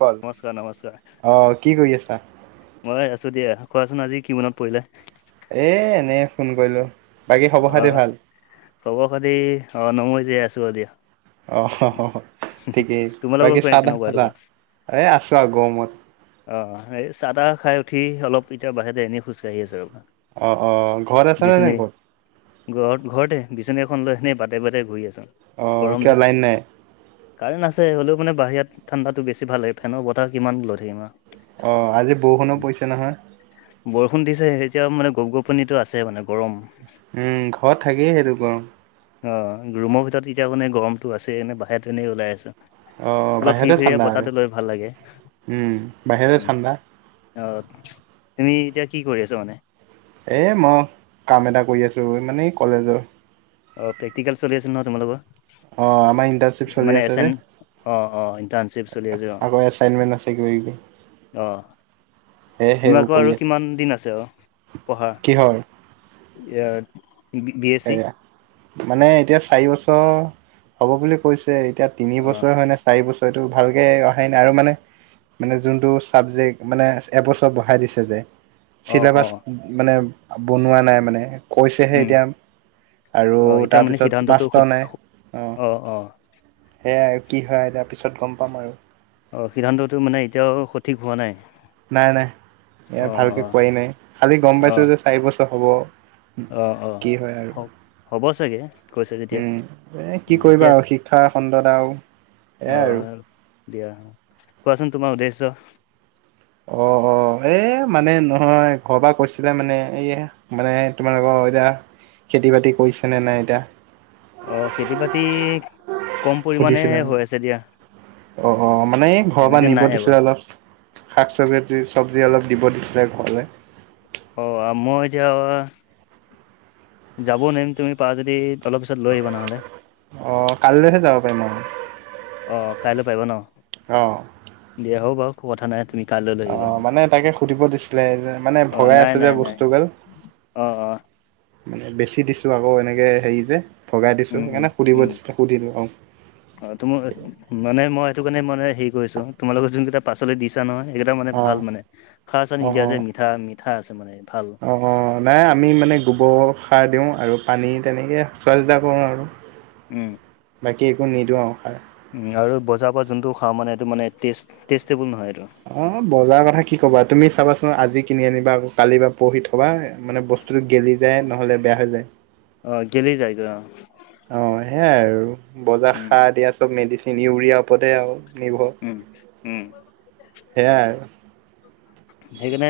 পল নমস্কাৰ নমস্কাৰ অ কি কৰি আছা। মই আছো দিয়া কোৱাচোন আজি কি মনত পৰিলে। এই এনেই ফোন কৰিলোঁ বাকী খবৰ খাতি ভাল। ক'ব খাতি অ ন মই জীয়াই আছোঁ আৰু দিয়া। অ হ'হ ঠিকেই তোমালোকৰ বাকী ক চাদা কেনেকুৱা চাদা এনেকুৱা এ আছো আৰু গৰমত। অ এই চাহ তাহ খাই উঠি অলপ এতিয়া বাহিতে এনে খোজকাঢ়ি আছো ৰ। অ অ ঘৰত আছ নে নাই গ'ল। ঘৰত ঘৰতে বিচনী এখন লৈ সেনেই বাটে বাটে ঘূৰি আছোঁ। অ কিয় লাইন নাই। কাৰেণ্ট আছে হ'লেও মানে বাহিৰত ঠাণ্ডাটো বেছি ভাল হয় ফেনৰ বতাহ কিমান লৈ সেৰিমাৰ। অঁ আজি বৰষুণৰ পৰিছে নহয়। বৰষুণ দিছে এতিয়া মানে গপ গপনিতটো আছে মানে গৰম। উম ঘৰত থাকেই সেইটো গৰম। অ ৰুমৰ ভিতৰত এতিয়া মানে গৰমতটো আছে এনে বাহিৰত এনেই ওলাই আছো। অ অলপ ফি বাহিৰতে ফৰিয়া ঠাণ্ডা আৰু বতাহটো লৈ ভাল লাগে উম বাহিৰতে উ। ঠাণ্ডা অ তুমি এতিয়া কি কৰি আছা মানে। এ মহ কাম এটা কৰি আছো মানে কলেজৰ। অ প্ৰেক্টিকেল চলি আছিল ন তোমালোকৰ। অ আমাৰ ইণ্টাৰ্ণশ্বিপ চলি মানে আছে এচাইন অ অ ইণ্টাৰ্ণশ্বিপ চলি যে। আছে অ আকৌ এচাইনমেন্ট আছে কিবা কিবি। অ এ সেইবোৰ তোমোক কৰি আৰু আছো কিমান দিন আছে অ পঢ়াৰ। কিহৰ ইয়াত। এয়া মানে এতিয়া চাৰি বছৰ হ'ব বুলি কৈছে এতিয়া। তিনি অ বছৰ হয় নে চাৰি বছৰটো ভালকে অহাই নাই আৰু মানে। মানে যোনটো ছাবজেক্ট মানে এবছৰ বঢ়াই দিছে যে। অ অ চিলেবাচ মানে বনোৱা নাই মানে কৈছেহে উম এতিয়া। আৰু অ এতিয়া মানে তাৰপিছত সিদ্ধান্তটো মাছট সত নাই অঁ। অ অ সেয়াই আৰু কি হয় তাৰ পিছত গম পাম আৰু। অ সিদ্ধান্ততটো মানে এতিয়াও সঠিক হোৱা নাই। নাই নাই অ ইয়াৰ ভালকৈ অ কোৱাই নাই খালি গম অ পাইছোঁ যে চাৰি বছৰ হ'ব। অ অ কি হয় আৰু। হ হ'ব চাগে কৈছে যেতিয়া উম এ উম কি এতিয়া কৰিবা আৰু শিক্ষা খণ্ডত আৰু। এয়াই অ আৰু দিয়া কোৱাচোন তোমাৰ উদ্দেশ্য। অ অ এ মানে নহয় ঘৰ বা কৈছিলে মানে এই। মানে তোমালোকৰ এতিয়া খেতি বাতি কৰিছে নে নাই এতিয়া। অ খেতি বাতি। কম সুধিছিলা পৰিমাণেহে মানে হৈ আছে দিয়া অ অ মানে এই ঘৰৰ পৰা তেনেকে নিব নাই এবাৰ দিছিলে অলপ। শাক চবজি চব্জি অলপ দিব দিছিলে ঘলে। অঁ‌ আ মই এতিয়া। যাব নোৱাইম তুমি পাৰা যদি অলপ পিছত লৈ আহিবা নহ'লে অ কালিলেহে যাব পাৰিম আউ অঁ কাইলৈ পাৰিবা ন অঁ দিয়া হব বাউ কথা নাই তুমি কাইলৈ লৈ আহিবা। অঁ মানে তাকে সুধিব দিছিলে যে মানে অ' ভগাই নাই আছে যে নাই নাই বস্তুগাল অ' অ' মানে বেছি দিছোঁ আকৌ এনেকে হেৰি যে ভগাই দিছো উম উম সেইকাৰণে সুধিব উম দিছিলে সুধিলো অ অ তোমাৰ মানে মই সেইটো কাৰণে মানে হেৰি কৰিচুং তোমালোকৰ যোন কেইটা পাচলি দিছা নহয় এইকেইটা মানে অ ভাল মানে সাৰ চাৰ অ নিদিয়া অ যে মিঠা মিঠা আছে মানে ভাল অঁ নাই আমি মানে গোবৰ সাৰ দিওঁ আৰু পানী তেনেকে চোৱা চিতা কৰোঁ আৰু হয় [inaudible] উম বাকী একো নিদিওঁ আউ সাৰ উম আৰু বজাৰ পৰা যোনটো খাওঁ মানে এইটো মানে টেষ্ট টেষ্টেবোল নহয় এইটো অ বজাৰ কথা কি কবা তুমি চাবাচোন আজি কিনি আনিবা আকৌ কালি বা পৰখি থবা মানে বচ টো গেলি যায় নহ'লে বেয়া হৈ যায় অ গেলি যায় গে অ অ সেয়াই আৰু বজাৰ উম সাৰ দিয়া চব মেডিচিন ইউৰিয়া ওপতে আউ নিৰ্ভ উম উম এয়াই আৰু সেইকাণে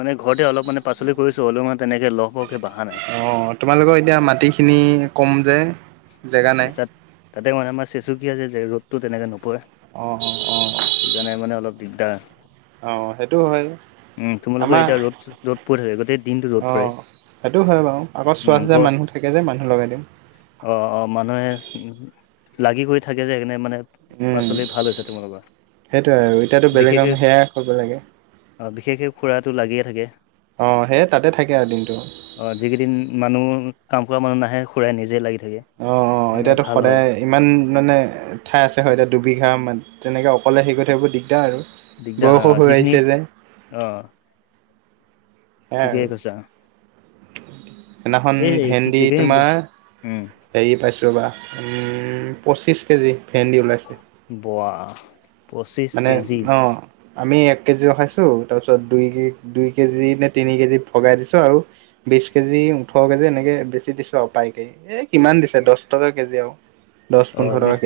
মানে ঘৰতে অলপ মানে পাচলি কৰিছো হ'লেও মানে তেনেকে লগ হক অ তোমালোকৰ এতিয়া মাটি খিনি কম যে জেগা নাই এ তাত তাতে মানে আমাৰ চেচুকীয়া যে ৰ'দতটো তেনেকে নপই অঁ অ অঁ সেইকাৰণে মানে অলপ দিগদাৰ অ সেইটো হয় উম তোমালোকৰ আমাৰ এতিয়া ৰ'দ ৰদ পৰি থাকে গোটেই দিনটো ৰ'দ পৰে অঁ সেইটো হয় বাউ আগত চোৱা উম চিতা গছ মানুহ থাকে যে মানুহ লগাই দিম অ অ মানুহে লাগি কৰি থাকে যে একাৰনে মানে উম। পাচলি ভাল হৈছে তোমালোকৰ সেইটোৱে আৰু এতিয়াতো বেলেগ কাম বিশেষকে সেয়াই কৰিব লাগে অ বিশেষকে খুৰাটো লাগিয়ে থাকে অ সেয়ে তাতে থাকে আৰু দিনটো অ যিকেইদিন মানুহ কাম কৰা মানুহ নাহে খুৰাই নিজে লাগি থাকে অ অ তেনে এতিয়াতো ভাল হয় সদায় ইমান মানে ঠাই আছে হয় এতিয়া দুবিঘা মান তেনেকে অকলে সেৰি কৰি থাকিব সেইবোৰ দিগদাৰ আৰু দিগদাৰ হয় বয়সো অ হৈ যিখিনি আহিছে যে অ সেয়াই ঠিকে কৈছা সেইনাখন এই ভেন্দি এইখিনি তোমাৰ উম হেৰি পাইছোঁ ৰবা উম পঁচিছ কেজি ভেন্দি ওলাইছে বৱাহ পঁচিছ মানে কেজি অ আমি এক কেজি ৰখাইছো তাৰপিছত দুই দুই কেজি নে তিনি কেজি ভগাই দিছো আৰু বিশ কেজি ওঠৰ কেজি এনেকে বেছি দিছোঁ আউ পাইকে এ কিমান দিছে দচ টকা কেজি আউ অ বিছ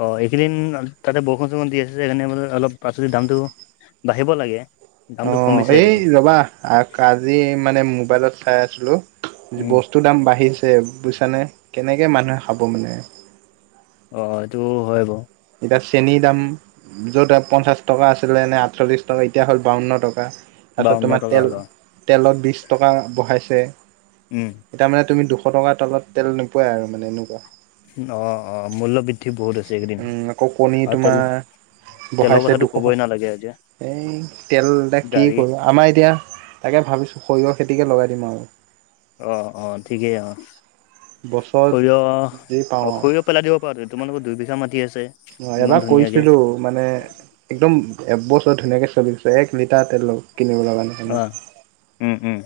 অঁ এইকেইদিন আ তাতে বউষুণ চউষুণ দি আছে সেইকাৰণে মানে অলপ পাচলিৰ দামটো বাঢ়িব লাগে। দামটো অ', কমিছে এই দেখোন ৰবা আক-আজি মানে মোবাইলত চাই আছিলো, উম বস্তু তো দাম বাঢ়িছে বুজিছানে, কেনেকে মানুহে খাব মানে? অ', সেইটো হয় বাৰু। এতিয়া চেনি দাম য'ত আ, পঞ্চাশ টকা আছিলেনে আঠচল্লিশ টকা এতিয়া হ'ল বাৱন্ন টকা। তাৰপিছত বাৱন্ন তোমাৰ টকা তেল, হ'ল অ তেলত বিশ টকা বঢ়াইছে। উম। এতিয়া মানে তুমি দুশ টকাৰ তলত তেল নোপোৱাই আৰু মানে এনেকুৱা। অ', অ' মূল্যবৃদ্ধি বহুত হৈছে। এইকেইদিন উম, আকৌ কণী আৰু তেল তোমাৰ তেলৰ বহাইছে কথাটো ক'বই দুশ। নালাগে এতিয়া এই তেল দা কি গাড়ী কবা আমাৰ এতিয়া তাকে ভাবিছোঁ সৰিয়হ খেতিকে লগাই দিম আৰু। অ', অ' ঠিকেই অ', বছৰত সৰিয়হ যি পাওঁ অ' সৰিয় পেলাই দিব পাৰাতো, তোমালোকৰ দুইবিঘা মাটি আছে। অ' ইমান এবাৰ ধুনীয়াকে কৰিছিলোঁ। মানে একদম এবছৰ ধুনীয়াকৈ চলিছে, এক লিটাৰ তেল কিনিব লগা নাই। মানে অ', উম, উম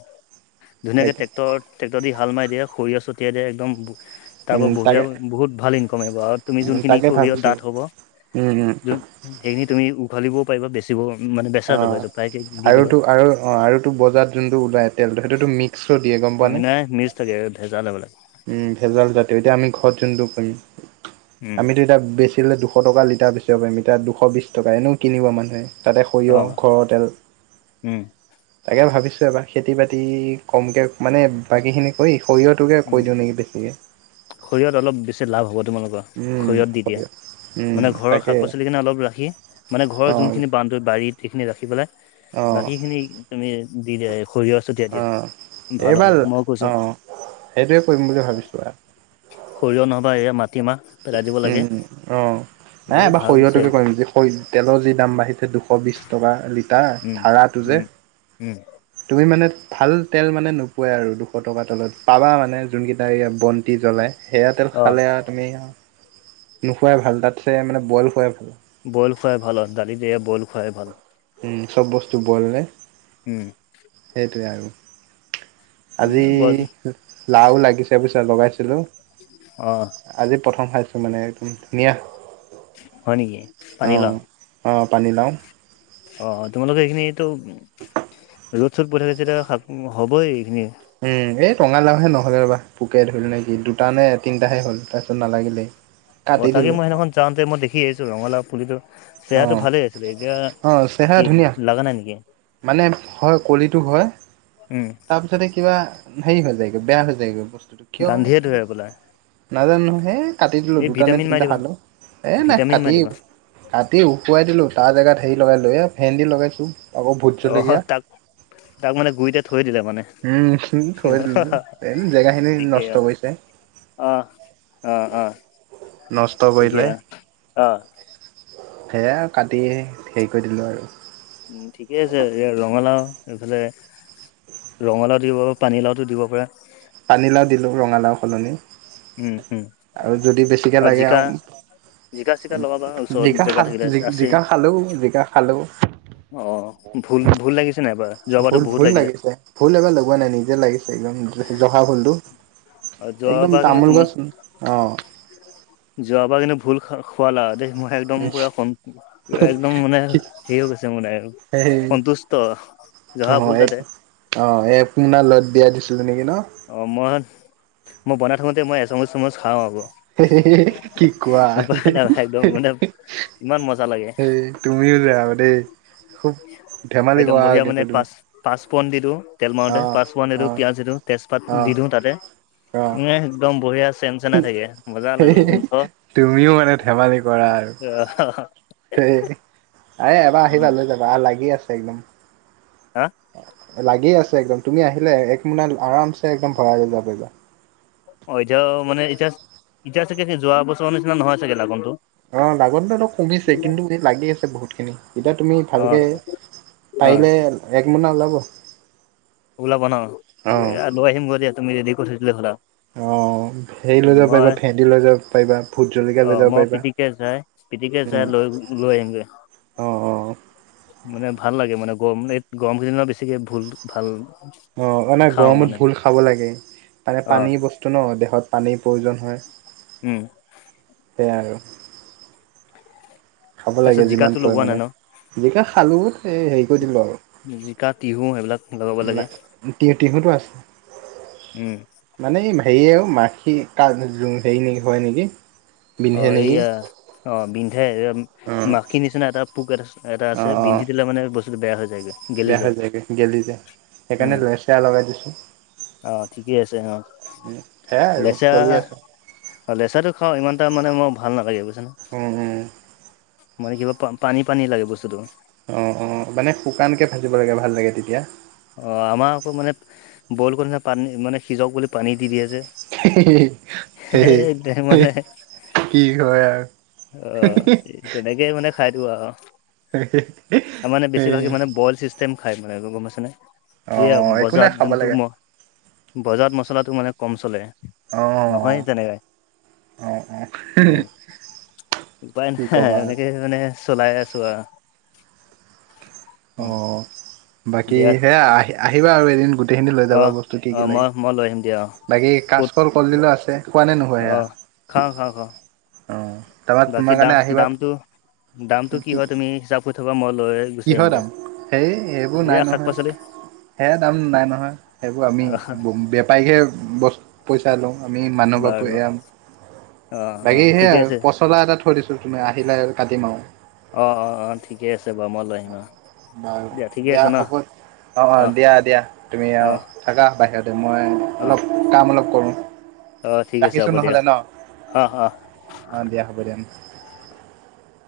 ধুনীয়াকে ট্ৰেক্টৰত ট্ৰেক্টৰ দি হাল মাৰি দিয়ে সৰিয়হ ছটিয়াই দিয়ে একদম বু তাৰ পৰা উম বঢ়িয়া তাকে বহুত ভাল ইনকম আহিব আৰু তুমি যোনখিনি তাকে সৰিয়ত ভাবিছো ডাঠ হ'ব, উম উম যোন সেইখিনি তুমি উঘালিবও পাৰিবা, বেচিব মানে বেচা অ যাবা এইটো প্ৰায়কে দি দিবা। আৰুতো আৰু অ', আৰুতো বজাত যোনটো ওলায়, তেলটো সেইটোতো মিক মিক্সো দিয়ে গম পোৱা নে নাই মিছ থাকে, ভেজাল হ'বলা। উম, ভেজাল জাতীয় এতিয়া আমি ঘৰত যোনটো কৰিম। উম আমিতো এতিয়া বেছ বেচিলে দুশ টকা লিটাৰ বেচিব পাৰিম, এতিয়া দুশ বিশ টকা এনেও কিনিব মানুহে। তাতে সৰিয়হ অ' ঘৰৰ তেল। উম তাকে ভাবিছোঁ, এবাৰ খেতি বাতি কমকে মানে বাকী খিনি কৰি সৰিয়হটোকে উম কৰি দিওঁ নেকি বেছিকে? সৰিয়হত অলপ বেছি লাভ হ'ব তোমালোকৰ। উম সৰিয়ত দি দিয়া। সৰিয়হ উম মানে ঘৰৰ তাকে শাক পাচলিখিনি অলপ ৰাখি, মানে ঘৰৰ অ যোনখিনি বান য'ত বাৰীত সেইখিনি ৰাখি অ পেলাই বাকীখিনি তুমি দি দিয়া, এই সৰিয়হ ছটিয়াই অ দিয়া ভাল হ'ব মই কৈছোঁ। সেইটোয়ে কৰিম বুলি ভাবিছোঁ আৰু। সৰিয়হ নহবা এইয়া মাটিমাহ পেলাই দিব লাগে উম, অ', নাই এই এইবাৰ ভাল সৰিয়হটোকে চেল কৰিম যি [unintelligible] তেলৰ যি দাম বাঢ়িছে, দুশ বিশ টকা লিটাৰ উম ধাৰাটো যে। উম উম তুমি মানে ভাল তেল মানে নোপোৱাই আৰু দুশ টকা তলত, পাবা মানে যোনকেইটা এতিয়া বন্তি জ্বলায। সেয়া তেল অ' খালে আৰু তুমি আৰু, নুখোৱাই ভাল তাতছে মানে বইল খোৱাই ভাল। বইল খুৱাই ভাল আৰু দালি দিয়ে বইল খুৱাই ভাল। উম, চব বস্তু নে? উম। সেইটোৱে আৰু, আজি বইল লাও লাগিছে বুইছা, লগাইছিলোঁ। অঁ'। আজি প্ৰথম খাইছোঁ মানে একদম ধুনীয়া। হয় নেকি, পানী লাও? অঁ পানী লাওঁ। অঁ' তোমালোকে এইখিনিটো [unintelligible] ৰ'দ চ'দ পৈ থাকিছে এতিয়া হ'বই এইখিনিয়ে। উমঁ' এই টঙালাওহে নহ'লে ৰবা, পোকে ধৰিলে নেকি দুটা নে তিনটাহে হ'ল তাৰপিছত নালাগিলে। [inaudible] অঁ' তাকে মই সেইদিনাখন যাওঁতে মই দেখি আহিছো ৰঙালাও পুলিটো অ চেহেৰাটো ভালে আছিলে, এতিয়া অ চেহেৰা কি ধুনীয়া লগা নাই নেকি? মানে হয় কলিতো হয়, উম তাৰপি ছতে কিবা হেৰি হৈ যায়গৈ, বেয়া হৈ যায়গৈ বস্তুটো কিয় বা। গান্ধীয়ে ধৰে হবলা নাজানো নহয়, সেই কাটি দিলোঁ, এই দুটা নে ভিটামিন মাৰি তিনিটা দিবা খালোঁ, এ নাই ভিটামিন মাৰি কাটিয়ে দিবা দিলো। কাটি উখুয়াই দিলোঁ, তাৰ জেগাত সেৰি লগাই দিলোঁ। এইয়া ভেন্দি লগাইছোঁ। অহ' তাক, তাক মানে গুৰিতে থৈ দিলে মানে। উমঁ' থৈ দিলোঁ, এনেই জেগা খিনি নষ্ট কৰিছে। অহ'-অহ'-অহ'। নষ্ট কৰিলে, অ সেইয়া কাটি সেৰি কৰি দিলোঁ আৰু। উমঁ' ঠিকে আছে, এই ৰঙালাও এইফালে ৰঙালাও দিব পাৰে, পানীলাওটো দিব পাৰে। পানীলাও দিলোঁ ৰঙালাও সলনি উম উম আৰু যদি বেছিকৈ লাগে আৰু জিকা চিকা লগাবা ওচৰত জিকা জেগা খাল, থাকিলে আছেই জিকা খালো জিকা খালো। অঁ' ভুল-ভুল লাগিছে নাই [unintelligible] ভুল ভুল লাগিলে লাগিছে, ভুল এইবাৰ লগোৱা নাই নিজে লাগিছে, একদম জহা ভুলটো। যোৱাবাৰ [unintelligible] ৰুবাচোন, অহঁ। যোৱাবা কিন্ত ভুল খু-খুৱালা দেই। মই একদম পুৰা [unintelligible] পুৰা একদম মানে হেৰি হৈ গৈছে মোৰ [unintelligible] সন্তুষ্ট। জহা অঁ' ভুল এক তাতে অঁ' এক [unintelligible] দিছিলো নেকি ন? অঁ' মই, মই বনাই থাকোতে মই এচামুচ-দুচামুচ খাওঁ আকৌ। কি কোৱা। উপায় নাই একদম মানে ইমান মজা লাগে সেই তুমিও যে আৰু দেই, খুব ধেমালি কৰা আৰু কিন্তু তুমি। পাঁচপোৰণ দি দিওঁ তেল অ মাৰোতে, পাঁচপণ দি অ দিও, পিয়াজ দি দিওঁ, তেজপাত অ দি দিওঁ তাতে। অ উ একদম বঢিয়া চে তুমিও মানে ধেমালি কৰা আৰু। এ এবাৰ উম, আহিবা লৈ যাবা আৰু লাগি আছে একদম। হা? লাগি আছে একদম, তুমি আহিলে এক মোনা আৰাম চে একদম ভৰাই লৈ যাব পাৰিবা। অঁ' এতিয়াও মানে এতিয়া এতিয়া চাগে সেই যোৱা বছৰৰ নিচিনা নহয় চাগে লাগনটো? অঁ' লাগনতোটো কমিছে কিন্তু সেই লাগি আছে বহুত খিনি। এতিয়া তুমি অ' ভালকৈ অ' পাৰিলে এক মোনা ওলাব। ওলাবা ন অ'। লৈ আহিম গ দিয়া তুমি যদি কৰি থৈছিলে ঘলা। অঁ হেৰি লৈ যাব পাৰিবা ভেন্দি লৈ যাব পাৰিবা ভূট জলকীয়া লৈ যাব পাৰিবা। কে যাই। স্পিতিকা চা ল লৈ আহিম গে। অঁ অ অ। মানে ভাল লাগে মানে গৰম এই গৰম কেইদিনত বেছিকে ভুল ভাল। অ অ নে খাওঁ গৰমত মানে মই ভুল খাব লাগে মানে অ' পানীৰ বস্তু ন দেহত পানীৰ প্ৰয়োজন হয়। উম। সেইয়াই আৰু। খাব তাৰপিছত লাগে যিমান জিকাটো লগোৱা নাই পৰিমাণে ন যিকা খালো সেই হেৰি কৰি দিলো আৰু। জিকা তিহু সেইবিলাক। লগাব না লাগে টি টিহুতো আছ। উম মানে হেৰি আৰু মাখি হেৰি নে হয় নেকি। বিন্ধে অ' নেকি। এইয়া অ' বিন্ধাই [inaudible] অ', মাখিৰ নিচিনা এটা। পোক এটা এটা আছে অ', বিন্ধি অ', দিলে মানে বস্তুটো বেয়া হৈ যায়গৈ। গেলি বেয়া হৈ যায় যায়গৈ গেলি যায় উম সেইকাৰণে লচেয়া লগাই দিছোঁ। অ' ঠিকেই আছে অ' সেয়াই আৰু বেচাৰা। চলি আছে। অ লেচা খওঁ ই এটা মানে মই ভালাগ বুজিচানে। ওম ওম। মানে কিবা প পানী পানী লাগে বস্তুতটো। অঁ অঁ মানে শুকানকৈ ভাজিব লাগে ভাল লাগে তেতিয়া। অ' আমাৰ আকৌ মানে বইল কৰি পানী মানে সিজক বুলি পানী দি দিয়ে যে। [inaudible] হেই সেই হে মানে কি হয় আৰু। অ' তেনেকে মানে খাই দিও আও। তাৰ মানে সেই বেছিভাগে মানে বইল চিষ্টেম খাই মানে গম পাইছানে। এই অ', একো নাই বজাৰত খাব যোনটো লাগে ম বজাৰত মচলাটো মানে কম চলে। অ', নহয় তেনেকাই। অ', অ', উম উপায় নাই কি আৰু ক'বা এনেকে। মানে চলাই আছো আৰু। উম অ' বাকী দিয়াত সেয়া আহি আহিবা আৰু এদিন গো। টেইখিনি লৈ অ যাবা বস্তু কি অ কি লাগে। মই মই লৈ আহিম দিয়া অ বাকী ক'ত কাজকল কলদিলৰ আছে খোৱা নে নখোৱা অ সেইয়া খাওঁ খাওঁ খাওঁ অ। তাৰপৰা বাকী তোমাৰ কাৰণে দাম আহিবা দামটো দামটো কি হয় তুমি হিচাপ কৰি থবা মই লৈ। গুচি আহিম কিহৰ দিয়া দাম হে হেইবোৰ এইয়া নাই শাক নহয়। পাচলি সেযয়া দাম নাই নহয় সেইবোৰ আমি আহ বেপাৰীকহে বস। পইচা লওঁ আমি মানু [inaudible] বাৰু অ অ বাকী সেই ঠিকে আছে পচলা এটা থৈ দিছো তুমি আহিলে কাটিম আৰু। অ' অ' অ' ঠিকে আছে বাৰু মই লৈ আহিম অ'। হয় ঠিকে দিয়া আছে ন হব। অ' অ' দিয়া দিয়া তুমি অ আৰু থাকা বাহিৰতে মই অ অলপ কাম অলপ কৰোঁ। অ ঠিক আছে ৰাখিছো হ'ব দিয়া নহ'লে ন অ অ অ' দিয়া হ'ব দিয়া।